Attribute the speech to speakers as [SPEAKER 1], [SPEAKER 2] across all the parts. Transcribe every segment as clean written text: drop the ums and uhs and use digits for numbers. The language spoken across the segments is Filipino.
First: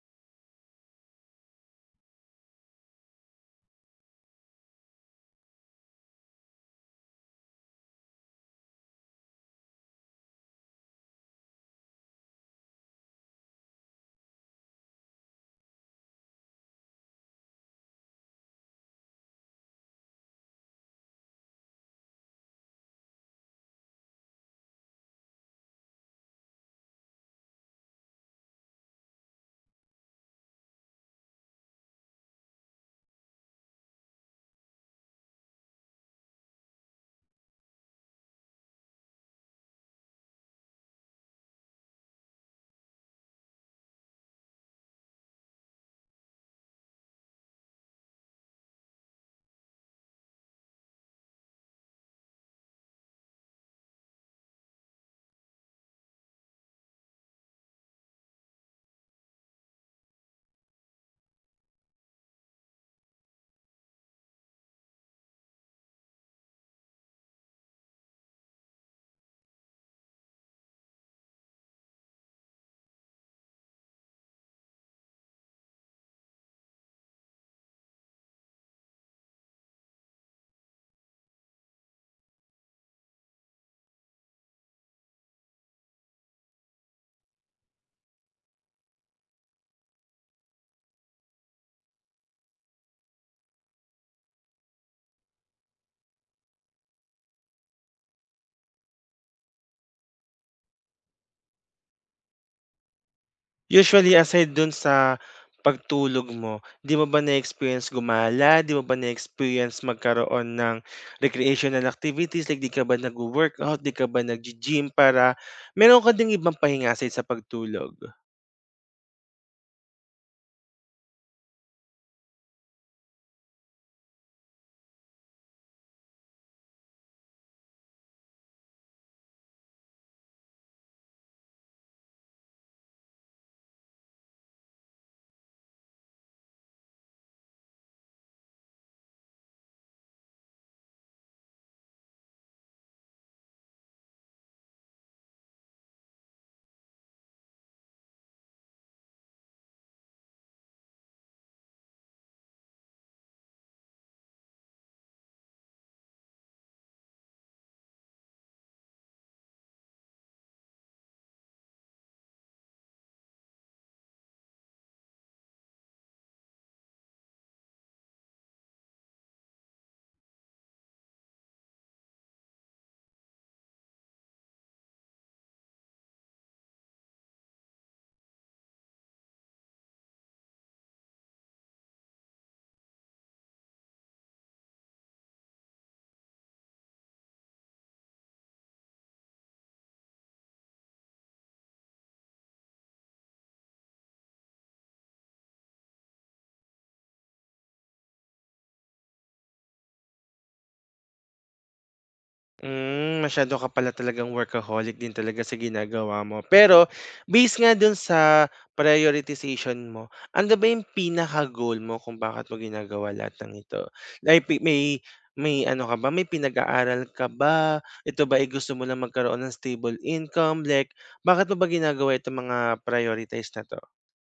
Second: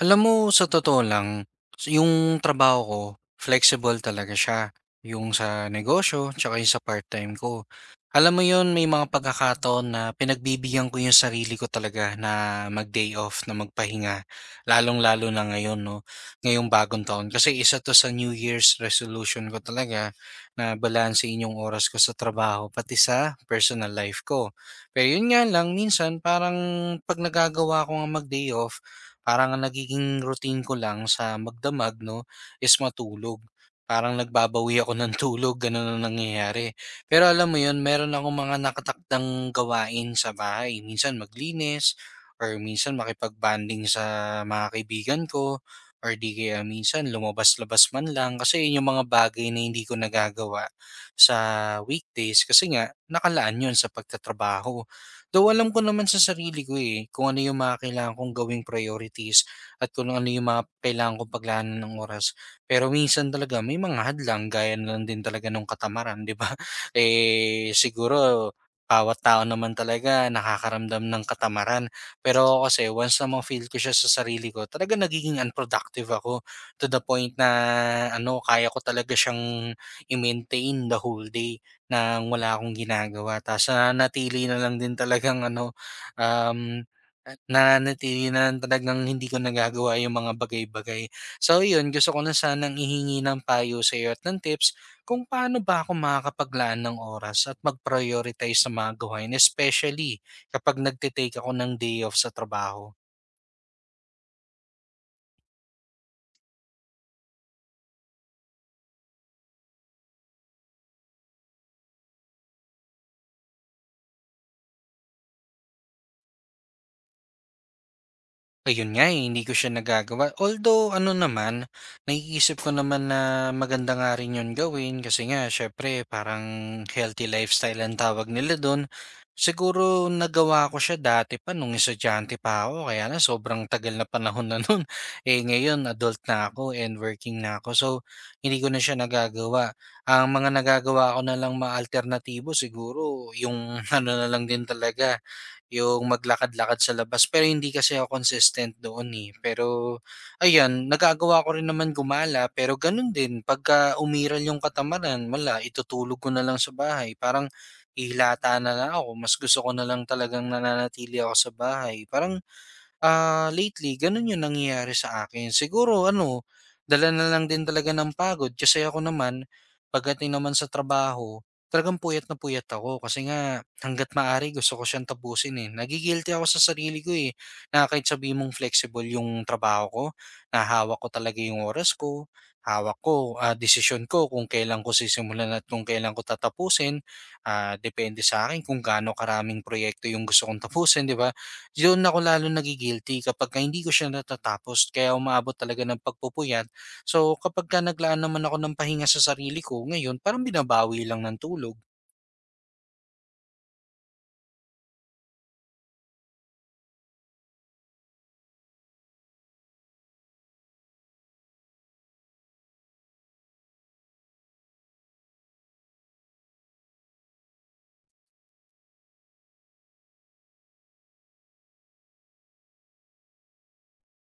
[SPEAKER 1] Alam mo, sa totoo lang, yung trabaho ko, flexible talaga siya. Yung sa negosyo, tsaka yung sa part-time ko. Alam mo yun, may mga pagkakataon na pinagbibigyan ko yung sarili ko talaga na mag-day off, na magpahinga. Lalong-lalo na ngayon, no? Ngayong bagong taon. Kasi isa to sa New Year's resolution ko talaga na balansein yung oras ko sa trabaho, pati sa personal life ko. Pero yun nga lang, minsan parang pag nagagawa ko nga mag-day off, parang ang nagiging routine ko lang sa magdamag 'no, is matulog. Parang nagbabawi ako ng tulog, gano'n ang nangyayari. Pero alam mo 'yun, meron akong mga nakatakdang gawain sa bahay. Minsan maglinis or minsan makipag-bonding sa mga kaibigan ko or 'di kaya minsan lumabas-labas man lang. Kasi 'yun yung mga bagay na hindi ko nagagawa sa weekdays kasi nga nakalaan 'yun sa pagtatrabaho. Though alam ko naman sa sarili ko, eh, kung ano yung mga kailangan kong gawing priorities at kung ano yung mga kailangan kong paglaan ng oras. Pero minsan talaga may mga hadlang gaya na lang din talaga nung katamaran, 'di ba? Eh, siguro bawat tao naman talaga nakakaramdam ng katamaran. Pero ako kasi once na ma-feel ko siya sa sarili ko, talaga nagiging unproductive ako to the point na ano, kaya ko talaga siyang i-maintain the whole day na wala akong ginagawa ta's nananatili na lang din talagang ano, um, ah, na lang talagang hindi ko nagagawa yung mga bagay-bagay. So yun, gusto ko na sanang ihingi ng payo sa'yo at ng tips kung paano ba ako makakapaglaan ng oras at mag-prioritize sa mga gawain, especially kapag nagte ako ng day off sa trabaho.
[SPEAKER 2] Usually aside dun sa pagtulog mo, 'di mo ba na-experience gumala? 'Di mo ba na-experience magkaroon ng recreational activities like 'di ka ba nagwo-workout, 'di ka ba naggi-gym para meron ka ding ibang pahinga aside sa pagtulog?
[SPEAKER 1] Ayun nga, eh, hindi ko siya nagagawa. Although ano naman, naiisip ko naman na maganda nga rin 'yun gawin kasi nga syempre parang healthy lifestyle ang tawag nila dun. Siguro nagawa ko siya dati pa nung estudyante pa ako kaya na sobrang tagal na panahon na nun. Eh ngayon adult na ako and working na ako so hindi ko na siya nagagawa. Ang mga nagagawa ko na lang mga alternatibo siguro yung ano na lang din talaga yung maglakad-lakad sa labas pero hindi kasi ako consistent doon, eh. Pero ayan, nagagawa ko rin naman gumala pero ganun din pagka umiral yung katamaran, wala itutulog ko na lang sa bahay. Parang hihilata na lang ako, mas gusto ko na lang talagang nananatili ako sa bahay. Lately gano'n 'yung nangyayari sa akin. Siguro ano, dala na lang din talaga ng pagod kasi ako naman pagdating naman sa trabaho, talagang puyat na puyat ako kasi nga hangga't maaari gusto ko siyang tapusin, eh. Nagi-guilty ako sa sarili ko, eh, na kahit sabihin mong flexible 'yung trabaho ko, na hawak ko talaga 'yung oras ko, hawak ko, desisyon ko kung kailan ko sisimulan at kung kailan ko tatapusin. Depende sa akin kung gaano karaming proyekto 'yung gusto kong tapusin, 'di ba? Doon ako lalo nagi-guilty kapag ka hindi ko siya natatapos kaya umaabot talaga ng pagpupuyat. So kapag ka naglaan naman ako ng pahinga sa sarili ko, ngayon parang binabawi lang ng tulog.
[SPEAKER 2] Hmm, masyado ka pala talagang workaholic din talaga sa ginagawa mo. Pero based nga dun sa prioritization mo, ano ba yung pinaka-goal mo kung bakit mo ginagawa lahat ng ito? Like pi may may ano ka ba, may pinag-aaral ka ba? Ito ba, ay gusto mo lang magkaroon ng stable income? Like, bakit mo ba ginagawa itong mga prioritize na 'to?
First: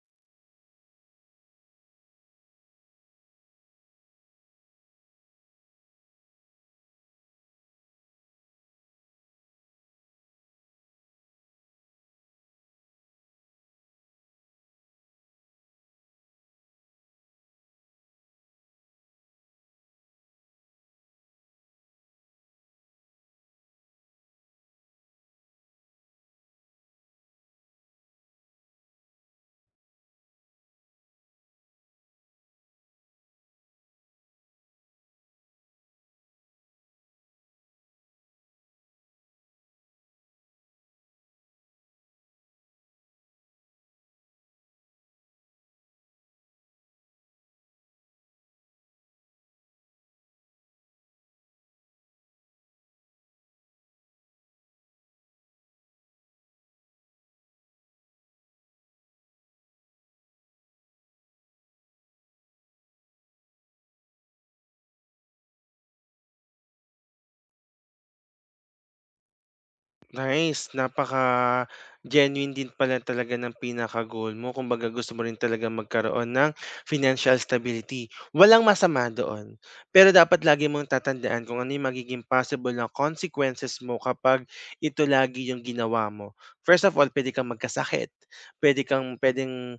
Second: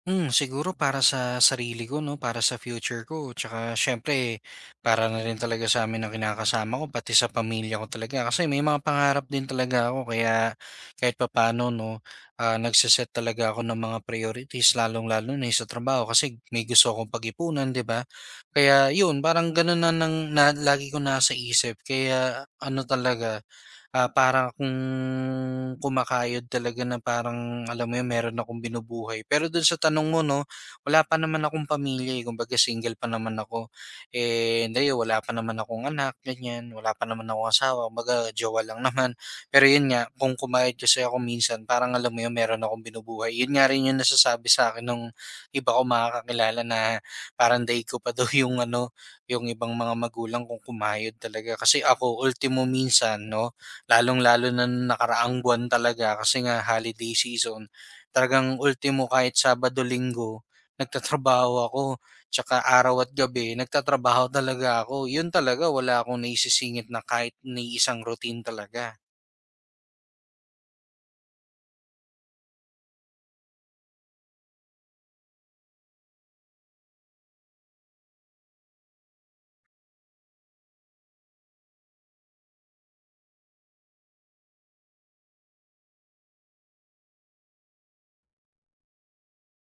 [SPEAKER 1] Hmm, siguro para sa sarili ko 'no, para sa future ko, tsaka siyempre para na rin talaga sa'min ng kinakasama ko pati sa pamilya ko talaga. Kasi may mga pangarap din talaga ako kaya kahit papaano 'no, nagse talaga ako ng mga priorities lalong-lalo na yung sa trabaho kasi may gusto akong pag-ipunan, 'di ba? Kaya yun, parang ganun na ng na lagi ko nasa isip kaya ano talaga parang kung kumakayod talaga na parang alam mo yun, meron akong binubuhay. Pero dun sa tanong mo 'no, wala pa naman akong pamilya, eh, kumbaga single pa naman ako. Eh ayun, wala pa naman akong anak, ganyan. Wala pa naman akong asawa, kumbaga jowa lang naman. Pero yun nga, kung kumayod kasi ako minsan parang alam mo yun, meron akong binubuhay. Yun nga rin yung nasasabi sa akin ng iba ko makakakilala na parang day ko pa daw yung ano, yung ibang mga magulang kung kumayod talaga. Kasi ako ultimo minsan 'no, lalong-lalo na nung nakaraang buwan talaga kasi nga holiday season. Talagang ultimo kahit Sabado, Linggo nagtatrabaho ako, tsaka araw at gabi nagtatrabaho talaga ako. Yun talaga wala akong naisisingit na kahit ni isang routine talaga.
[SPEAKER 2] Nice, napaka-genuine din pala talaga ng pinaka-goal mo. Kumbaga gusto mo rin talagang magkaroon ng financial stability. Walang masama doon. Pero dapat lagi mong tatandaan kung ano yung magiging possible na consequences mo kapag ito lagi yung ginawa mo. First of all, pwede kang magkasakit. Pwedeng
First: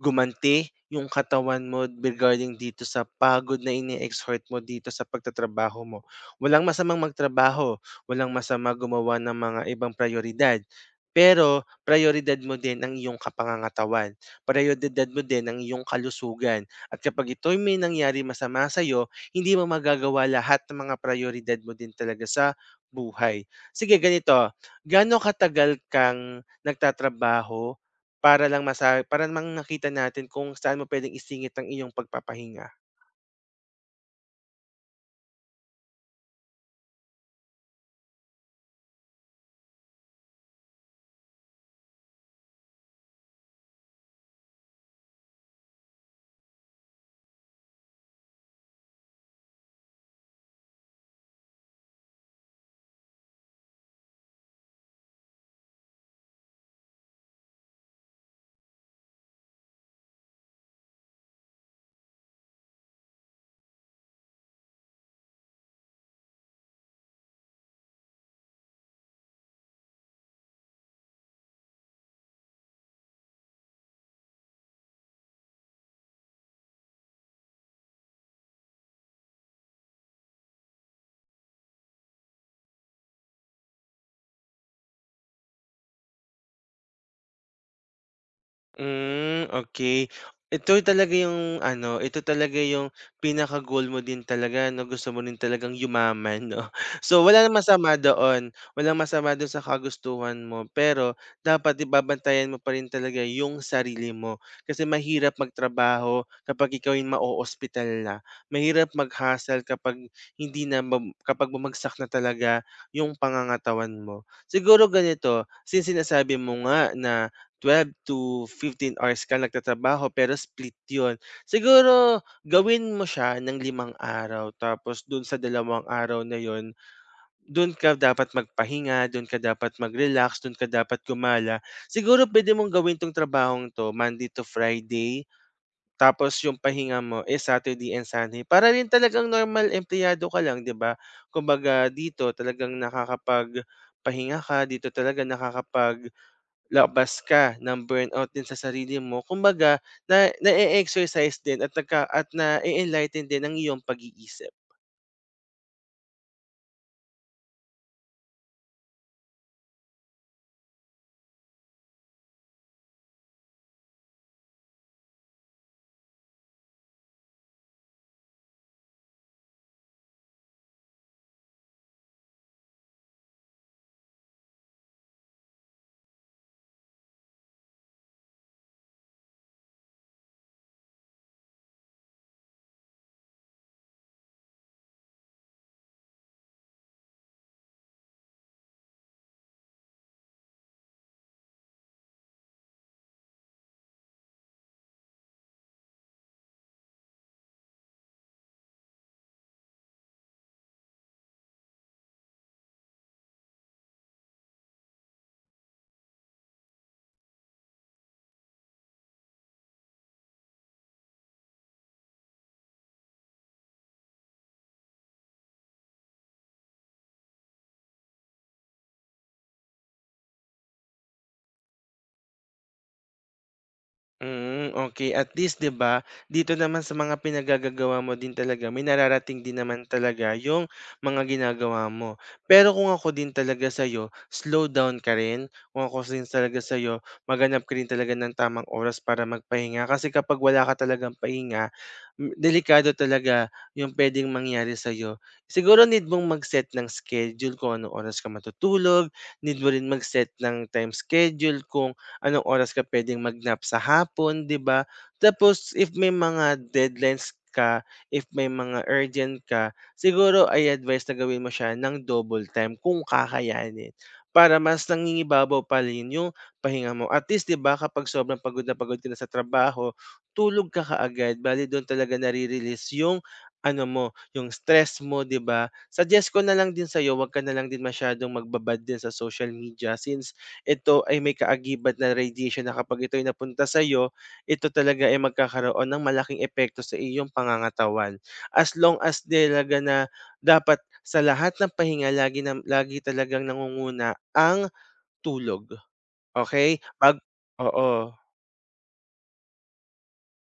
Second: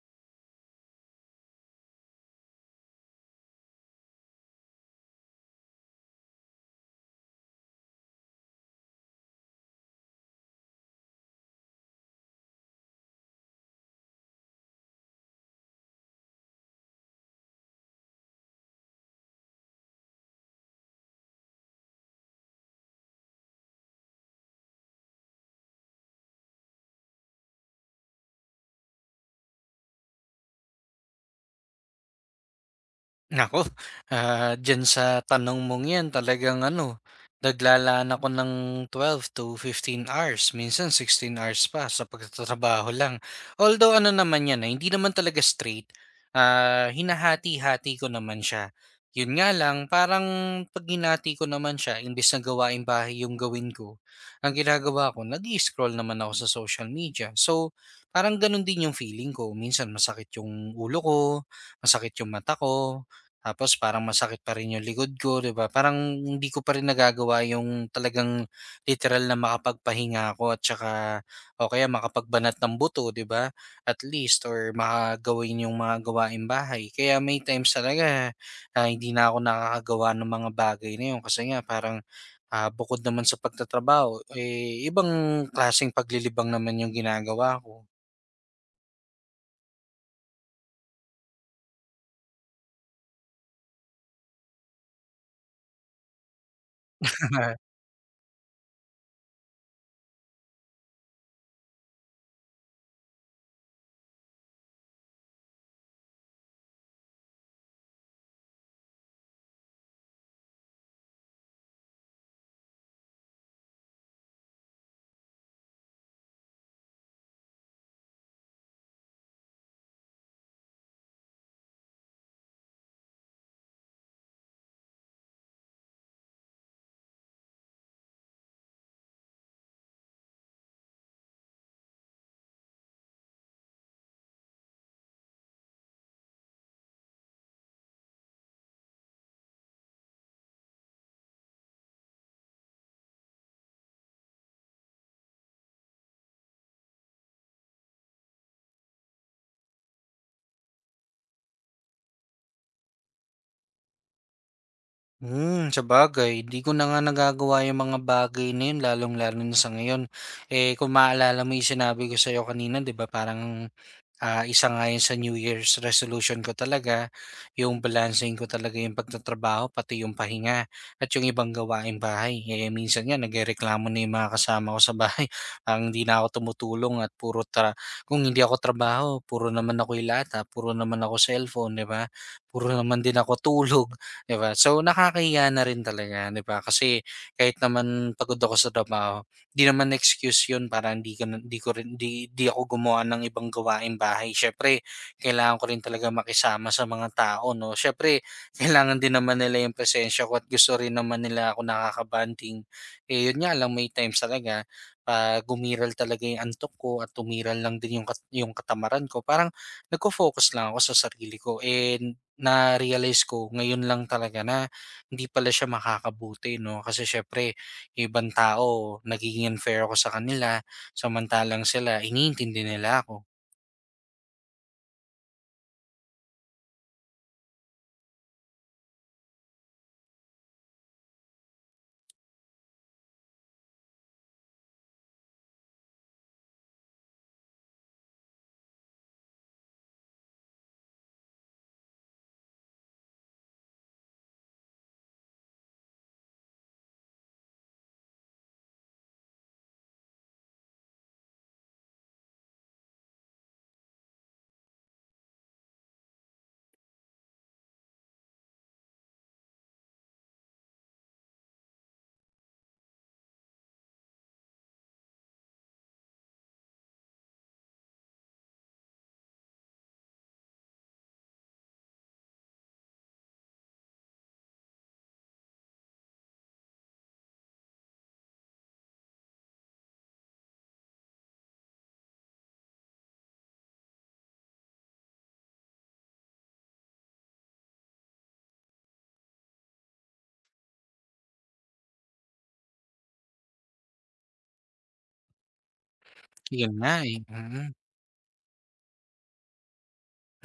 [SPEAKER 2] gumanti yung katawan mo regarding dito sa pagod na ini-exert mo dito sa pagtatrabaho mo. Walang masamang magtrabaho, walang masama gumawa ng mga ibang prioridad pero prioridad mo din ang iyong kapangangatawan, prioridad mo din ang iyong kalusugan at kapag ito'y may nangyari masama sa'yo, hindi mo magagawa lahat ng mga prioridad mo din talaga sa buhay. Sige ganito, gaano katagal kang nagtatrabaho para lang masa para mang nakita natin kung saan mo puwedeng isingit ang iyong pagpapahinga.
[SPEAKER 1] Nako, diyan sa tanong mong 'yan talagang ano, naglalaan ako ng 12 to 15 hours, minsan 16 hours pa sa pagtatrabaho lang. Although ano naman 'yan, eh, hindi naman talaga straight, hinahati-hati ko naman siya. 'Yun nga lang, parang 'pag hinati ko naman siya imbes na gawain bahay 'yung gawin ko, ang ginagawa ko nag scroll naman ako sa social media. So, parang gano'n din 'yung feeling ko, minsan masakit 'yung ulo ko, masakit 'yung mata ko. Tapos parang masakit pa rin yung likod ko, 'di ba? Parang hindi ko pa rin nagagawa yung talagang literal na makapagpahinga ako at saka o kaya makapagbanat ng buto, 'di ba? At least or makagawin yung mga gawaing bahay. Kaya may times talaga hindi na ako nakakagawa ng mga bagay na yun kasi nga parang bukod naman sa pagtatrabaho, eh, ibang klaseng paglilibang naman yung ginagawa ko.
[SPEAKER 2] Hmm, okay. Ito talaga yung ano, ito talaga yung pinaka-goal mo din talaga 'no, gusto mo rin talagang yumaman 'no. So, wala namang masama doon, walang masama doon sa kagustuhan mo, pero dapat ibabantayan mo pa rin talaga yung sarili mo. Kasi mahirap magtrabaho kapag ikaw ay ma ospital na, mahirap mag-hustle kapag hindi na kapag bumagsak na talaga yung pangangatawan mo. Siguro ganito, since sinasabi mo nga na 12 to 15 hours ka nagtatrabaho pero split 'yun. Siguro gawin mo siya ng limang araw tapos dun sa dalawang araw na 'yun, dun ka dapat magpahinga, dun ka dapat mag-relax, dun ka dapat gumala. Siguro pwede mong gawin 'tong trabahong 'to Monday to Friday, tapos yung pahinga mo is Saturday and Sunday para rin talagang normal empleyado ka lang, 'di ba? Kumbaga dito talagang nakakapag pahinga ka, dito talaga nakakapag labas ka ng burnout din sa sarili mo. Kumbaga na na-e-exercise din at nagka at na enlighten din ang iyong pag-iisip.
[SPEAKER 1] Hmm, sabagay di ko na nga nagagawa yung mga bagay na yun lalong-lalo na sa ngayon. Eh, kung maalala mo yung sinabi ko sa'yo kanina 'di ba parang isa nga yun sa New Year's resolution ko talaga, yung balancing ko talaga yung pagtatrabaho pati yung pahinga at yung ibang gawaing bahay. Eh, minsan nga nagrereklamo na yung mga kasama ko sa bahay, ang hindi na ako tumutulong at puro tra kung hindi ako trabaho, puro naman ako ilata puro naman ako cellphone, 'di ba? Puro naman din ako tulog, 'di ba? So nakakahiya na rin talaga, 'di ba? Kasi kahit naman pagod ako sa trabaho, 'di naman excuse 'yun para hindi ka na 'di ko rin 'di 'di ako gumawa ng ibang gawaing bahay. Siyempre kailangan ko rin talaga makisama sa mga tao 'no. Siyempre kailangan din naman nila 'yung presensya ko at gusto rin naman nila ako nakaka-bonding. Eh, 'yun nga lang may times talaga 'pag gumiral talaga 'yung antok ko at tumiral lang din 'yung 'yung katamaran ko, parang nagko focus lang ako sa sarili ko and na-realize ko ngayon lang talaga na hindi pala siya makakabuti 'no. Kasi siyempre yung ibang tao nagiging unfair ako sa kanila, samantalang sila iniintindi nila ako.
[SPEAKER 2] Mm, okay. At least 'di ba, dito naman sa mga pinagagagawa mo din talaga may nararating din naman talaga yung mga ginagawa mo. Pero kung ako din talaga sa'yo, slow down ka rin. Kung ako din talaga sa Maghanap ka rin talaga ng tamang oras para magpahinga kasi kapag wala ka talagang pahinga, delikado talaga yung puwedeng mangyari sa'yo. Siguro need mong mag-set ng schedule kung anong oras ka matutulog, need mo rin mag-set ng time schedule kung anong oras ka puwedeng mag-nap sa hapon, 'di ba? Tapos if may mga deadlines ka, if may mga urgent ka, siguro ay advice na gawin mo siya ng double time kung kakayanin, para mas nangingibabaw pa rin yung pahinga mo. At least, 'di ba, kapag sobrang pagod na pagod ka na sa trabaho, tulog ka kaagad, bale do'n talaga nare-release yung ano mo, yung stress mo, 'di ba? Suggest ko na lang din sa'yo, 'wag ka na lang din masyadong magbabad din sa social media since ito ay may kaagibat na radiation na kapag ito ay napunta sa sa'yo, ito talaga ay magkakaroon ng malaking epekto sa iyong pangangatawan. As long as talaga na dapat sa lahat ng pahinga lagi talagang nangunguna ang tulog,
[SPEAKER 1] Yun
[SPEAKER 2] okay?
[SPEAKER 1] nga, eh, mm.
[SPEAKER 2] Oo.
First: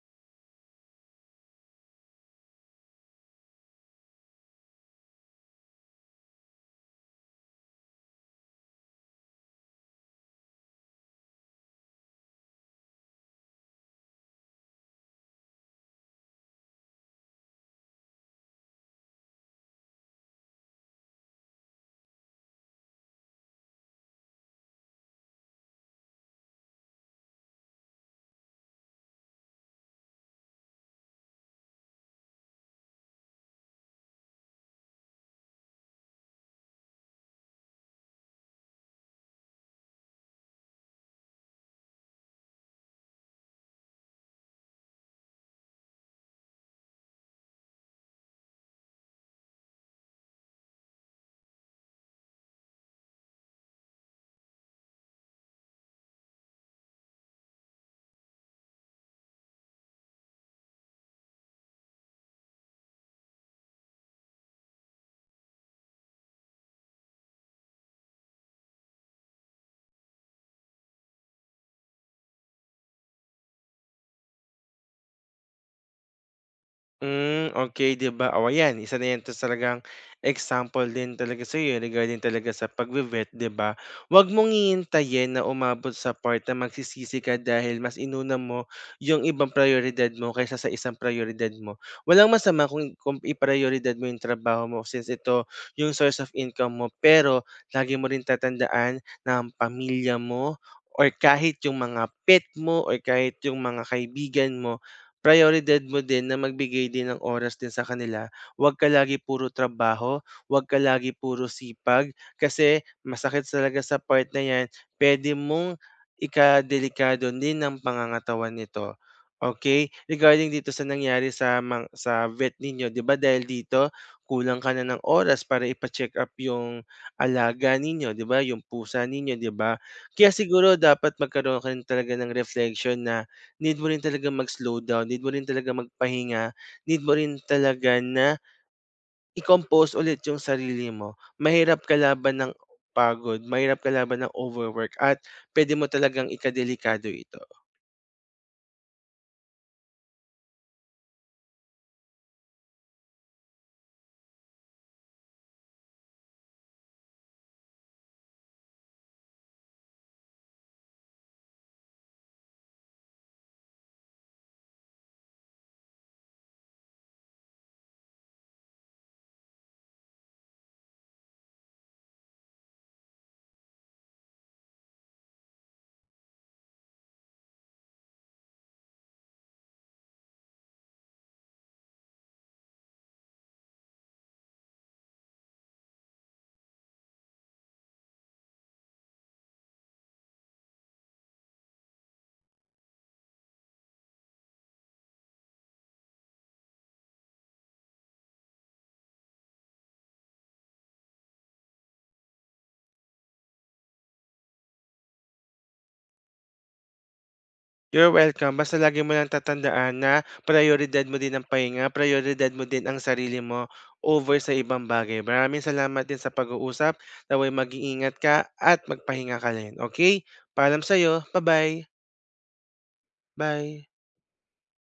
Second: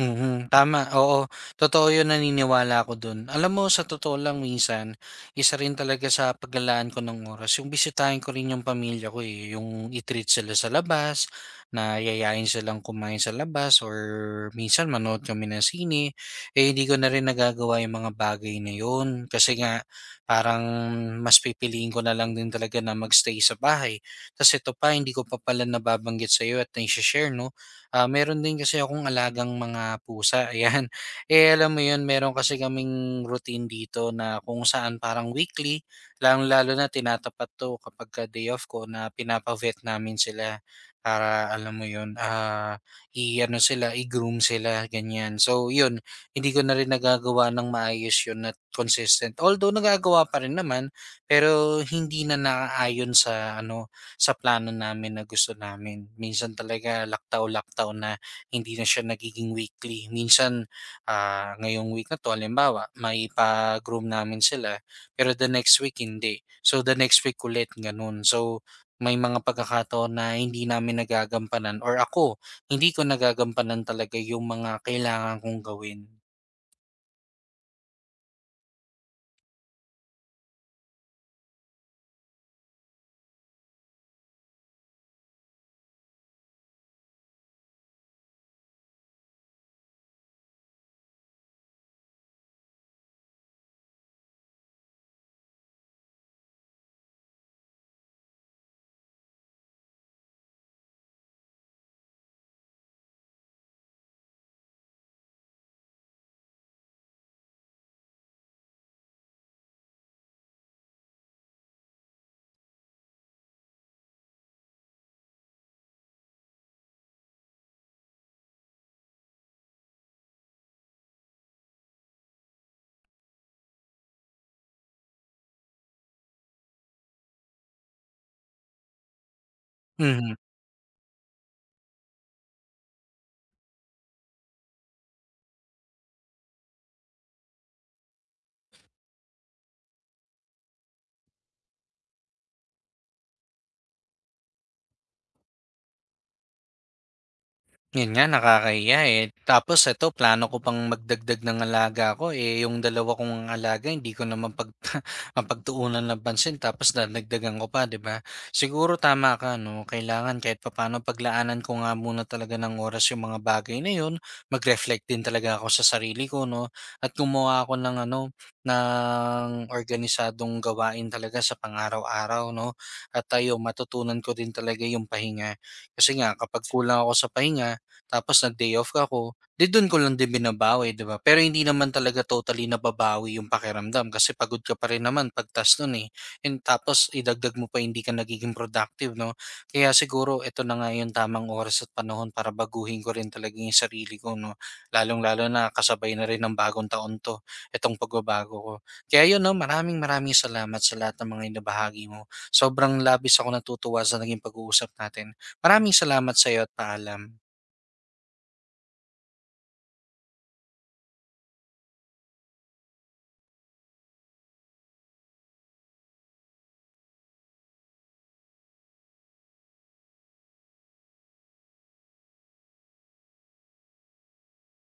[SPEAKER 1] Mhm, tama, oo. Totoo 'yun, naniniwala ako dun. Alam mo sa totoo lang minsan, isa rin talaga sa paglalaan ko ng oras yung bisitahin ko rin yung pamilya ko, eh. Yung i-treat sila sa labas, na yayain silang kumain sa labas or minsan manood kami ng sine, eh, hindi ko na rin nagagawa yung mga bagay na yun. Kasi nga parang mas pipiliin ko na lang din talaga na magstay sa bahay. Tas ito pa, hindi ko pa pala nababanggit sa iyo at nai share 'no. Ah, meron din kasi akong alagang mga pusa, ayan. Eh, alam mo yun, meron kasi kaming routine dito na kung saan parang weekly, lang, lalo na tinatapat to kapag ka day off ko na pinapa-vet namin sila para alam mo yun, i-ano sila, i-groom sila, ganyan. So, yun, hindi ko na rin nagagawa ng maayos yun at consistent. Although nagagawa pa rin naman, pero hindi na nakaayon sa ano, sa plano namin na gusto namin. Minsan talaga laktaw-laktaw na hindi na siya nagiging weekly. Minsan ngayong week na to, halimbawa, may pa-groom namin sila, pero the next week hindi. So the next week ulit, ganun. So may mga pagkakataon na hindi namin nagagampanan or ako, hindi ko nagagampanan talaga yung mga kailangan kong gawin.
[SPEAKER 2] Hmm, okay, 'di ba? O ayan, isa na 'yan 'tas talagang example din talaga sa iyo, regarding talaga sa pagve-vet, 'di ba? Huwag mong hihintayin na umabot sa part na magsisisi ka dahil mas inuna mo yung ibang prioridad mo kaysa sa isang prioridad mo. Walang masama kung iprayoridad mo yung trabaho mo since ito yung source of income mo, pero lagi mo rin tatandaan na ang pamilya mo or kahit yung mga pet mo or kahit yung mga kaibigan mo prioridad mo din na magbigay din ng oras din sa kanila. Huwag ka lagi puro trabaho, huwag ka lagi puro sipag kasi masakit talaga sa part na 'yan. Puwede mong ikadelikado din ng pangangatawan nito, okay. Regarding dito sa nangyari sa vet ninyo, 'di ba dahil dito kulang ka na ng oras para ipa-check-up yung alaga ninyo, 'di ba, yung pusa ninyo, 'di ba? Kaya
[SPEAKER 1] Mm-hmm.
[SPEAKER 2] siguro dapat magkaroon ka rin talaga ng reflection na need mo rin talaga mag-slow down, need mo rin talaga magpahinga, need mo rin talaga na i-compose ulit yung sarili mo. Mahirap kalaban ng pagod, mahirap kalaban ng overwork at puwede mo talagang ikadelikado ito.
[SPEAKER 1] Yun nga, nakakahiya, eh. Tapos eto plano ko pang magdagdag ng alaga ko, eh, yung 2 kong alaga hindi ko naman pag mapagtuunan ng pansin tapos dadagdagan ko pa, 'di ba? Siguro tama ka 'no, kailangan kahit papaano paglaanan ko nga muna talaga ng oras yung mga bagay na yun, mag-reflect din talaga ako sa sarili ko 'no, at gumawa ako ng ano, ng organisadong gawain talaga sa pang-araw-araw 'no, at ayun matutunan ko din talaga yung pahinga. Kasi nga kapag kulang ako sa pahinga tapos nag-day off ako, 'di do'n ko lang din binabawi, 'di ba? Pero hindi naman talaga totally nababawi yung pakiramdam kasi pagod ka pa rin naman pagtas no'n, eh, and tapos idagdag mo pa hindi ka nagiging productive, 'no? Kaya siguro ito na nga yung tamang oras at panahon para baguhin ko rin talaga yung sarili ko, 'no? Lalong-lalo na kasabay na rin ng bagong taon 'to, itong pagbabago ko. Kaya 'yun, 'no, maraming maraming salamat sa lahat ng mga ibinahagi mo. Sobrang labis ako natutuwa sa naging pag-uusap natin. Maraming salamat sa iyo at paalam.
[SPEAKER 2] You're welcome, basta lagi mo lang tatandaan na prayoridad mo din ang pahinga, prayoridad mo din ang sarili mo over sa ibang bagay. Maraming salamat din sa pag-uusap, nawa'y mag-iingat ka at magpahinga ka rin, okey? Paalam sa'yo, ba-bye. Bye.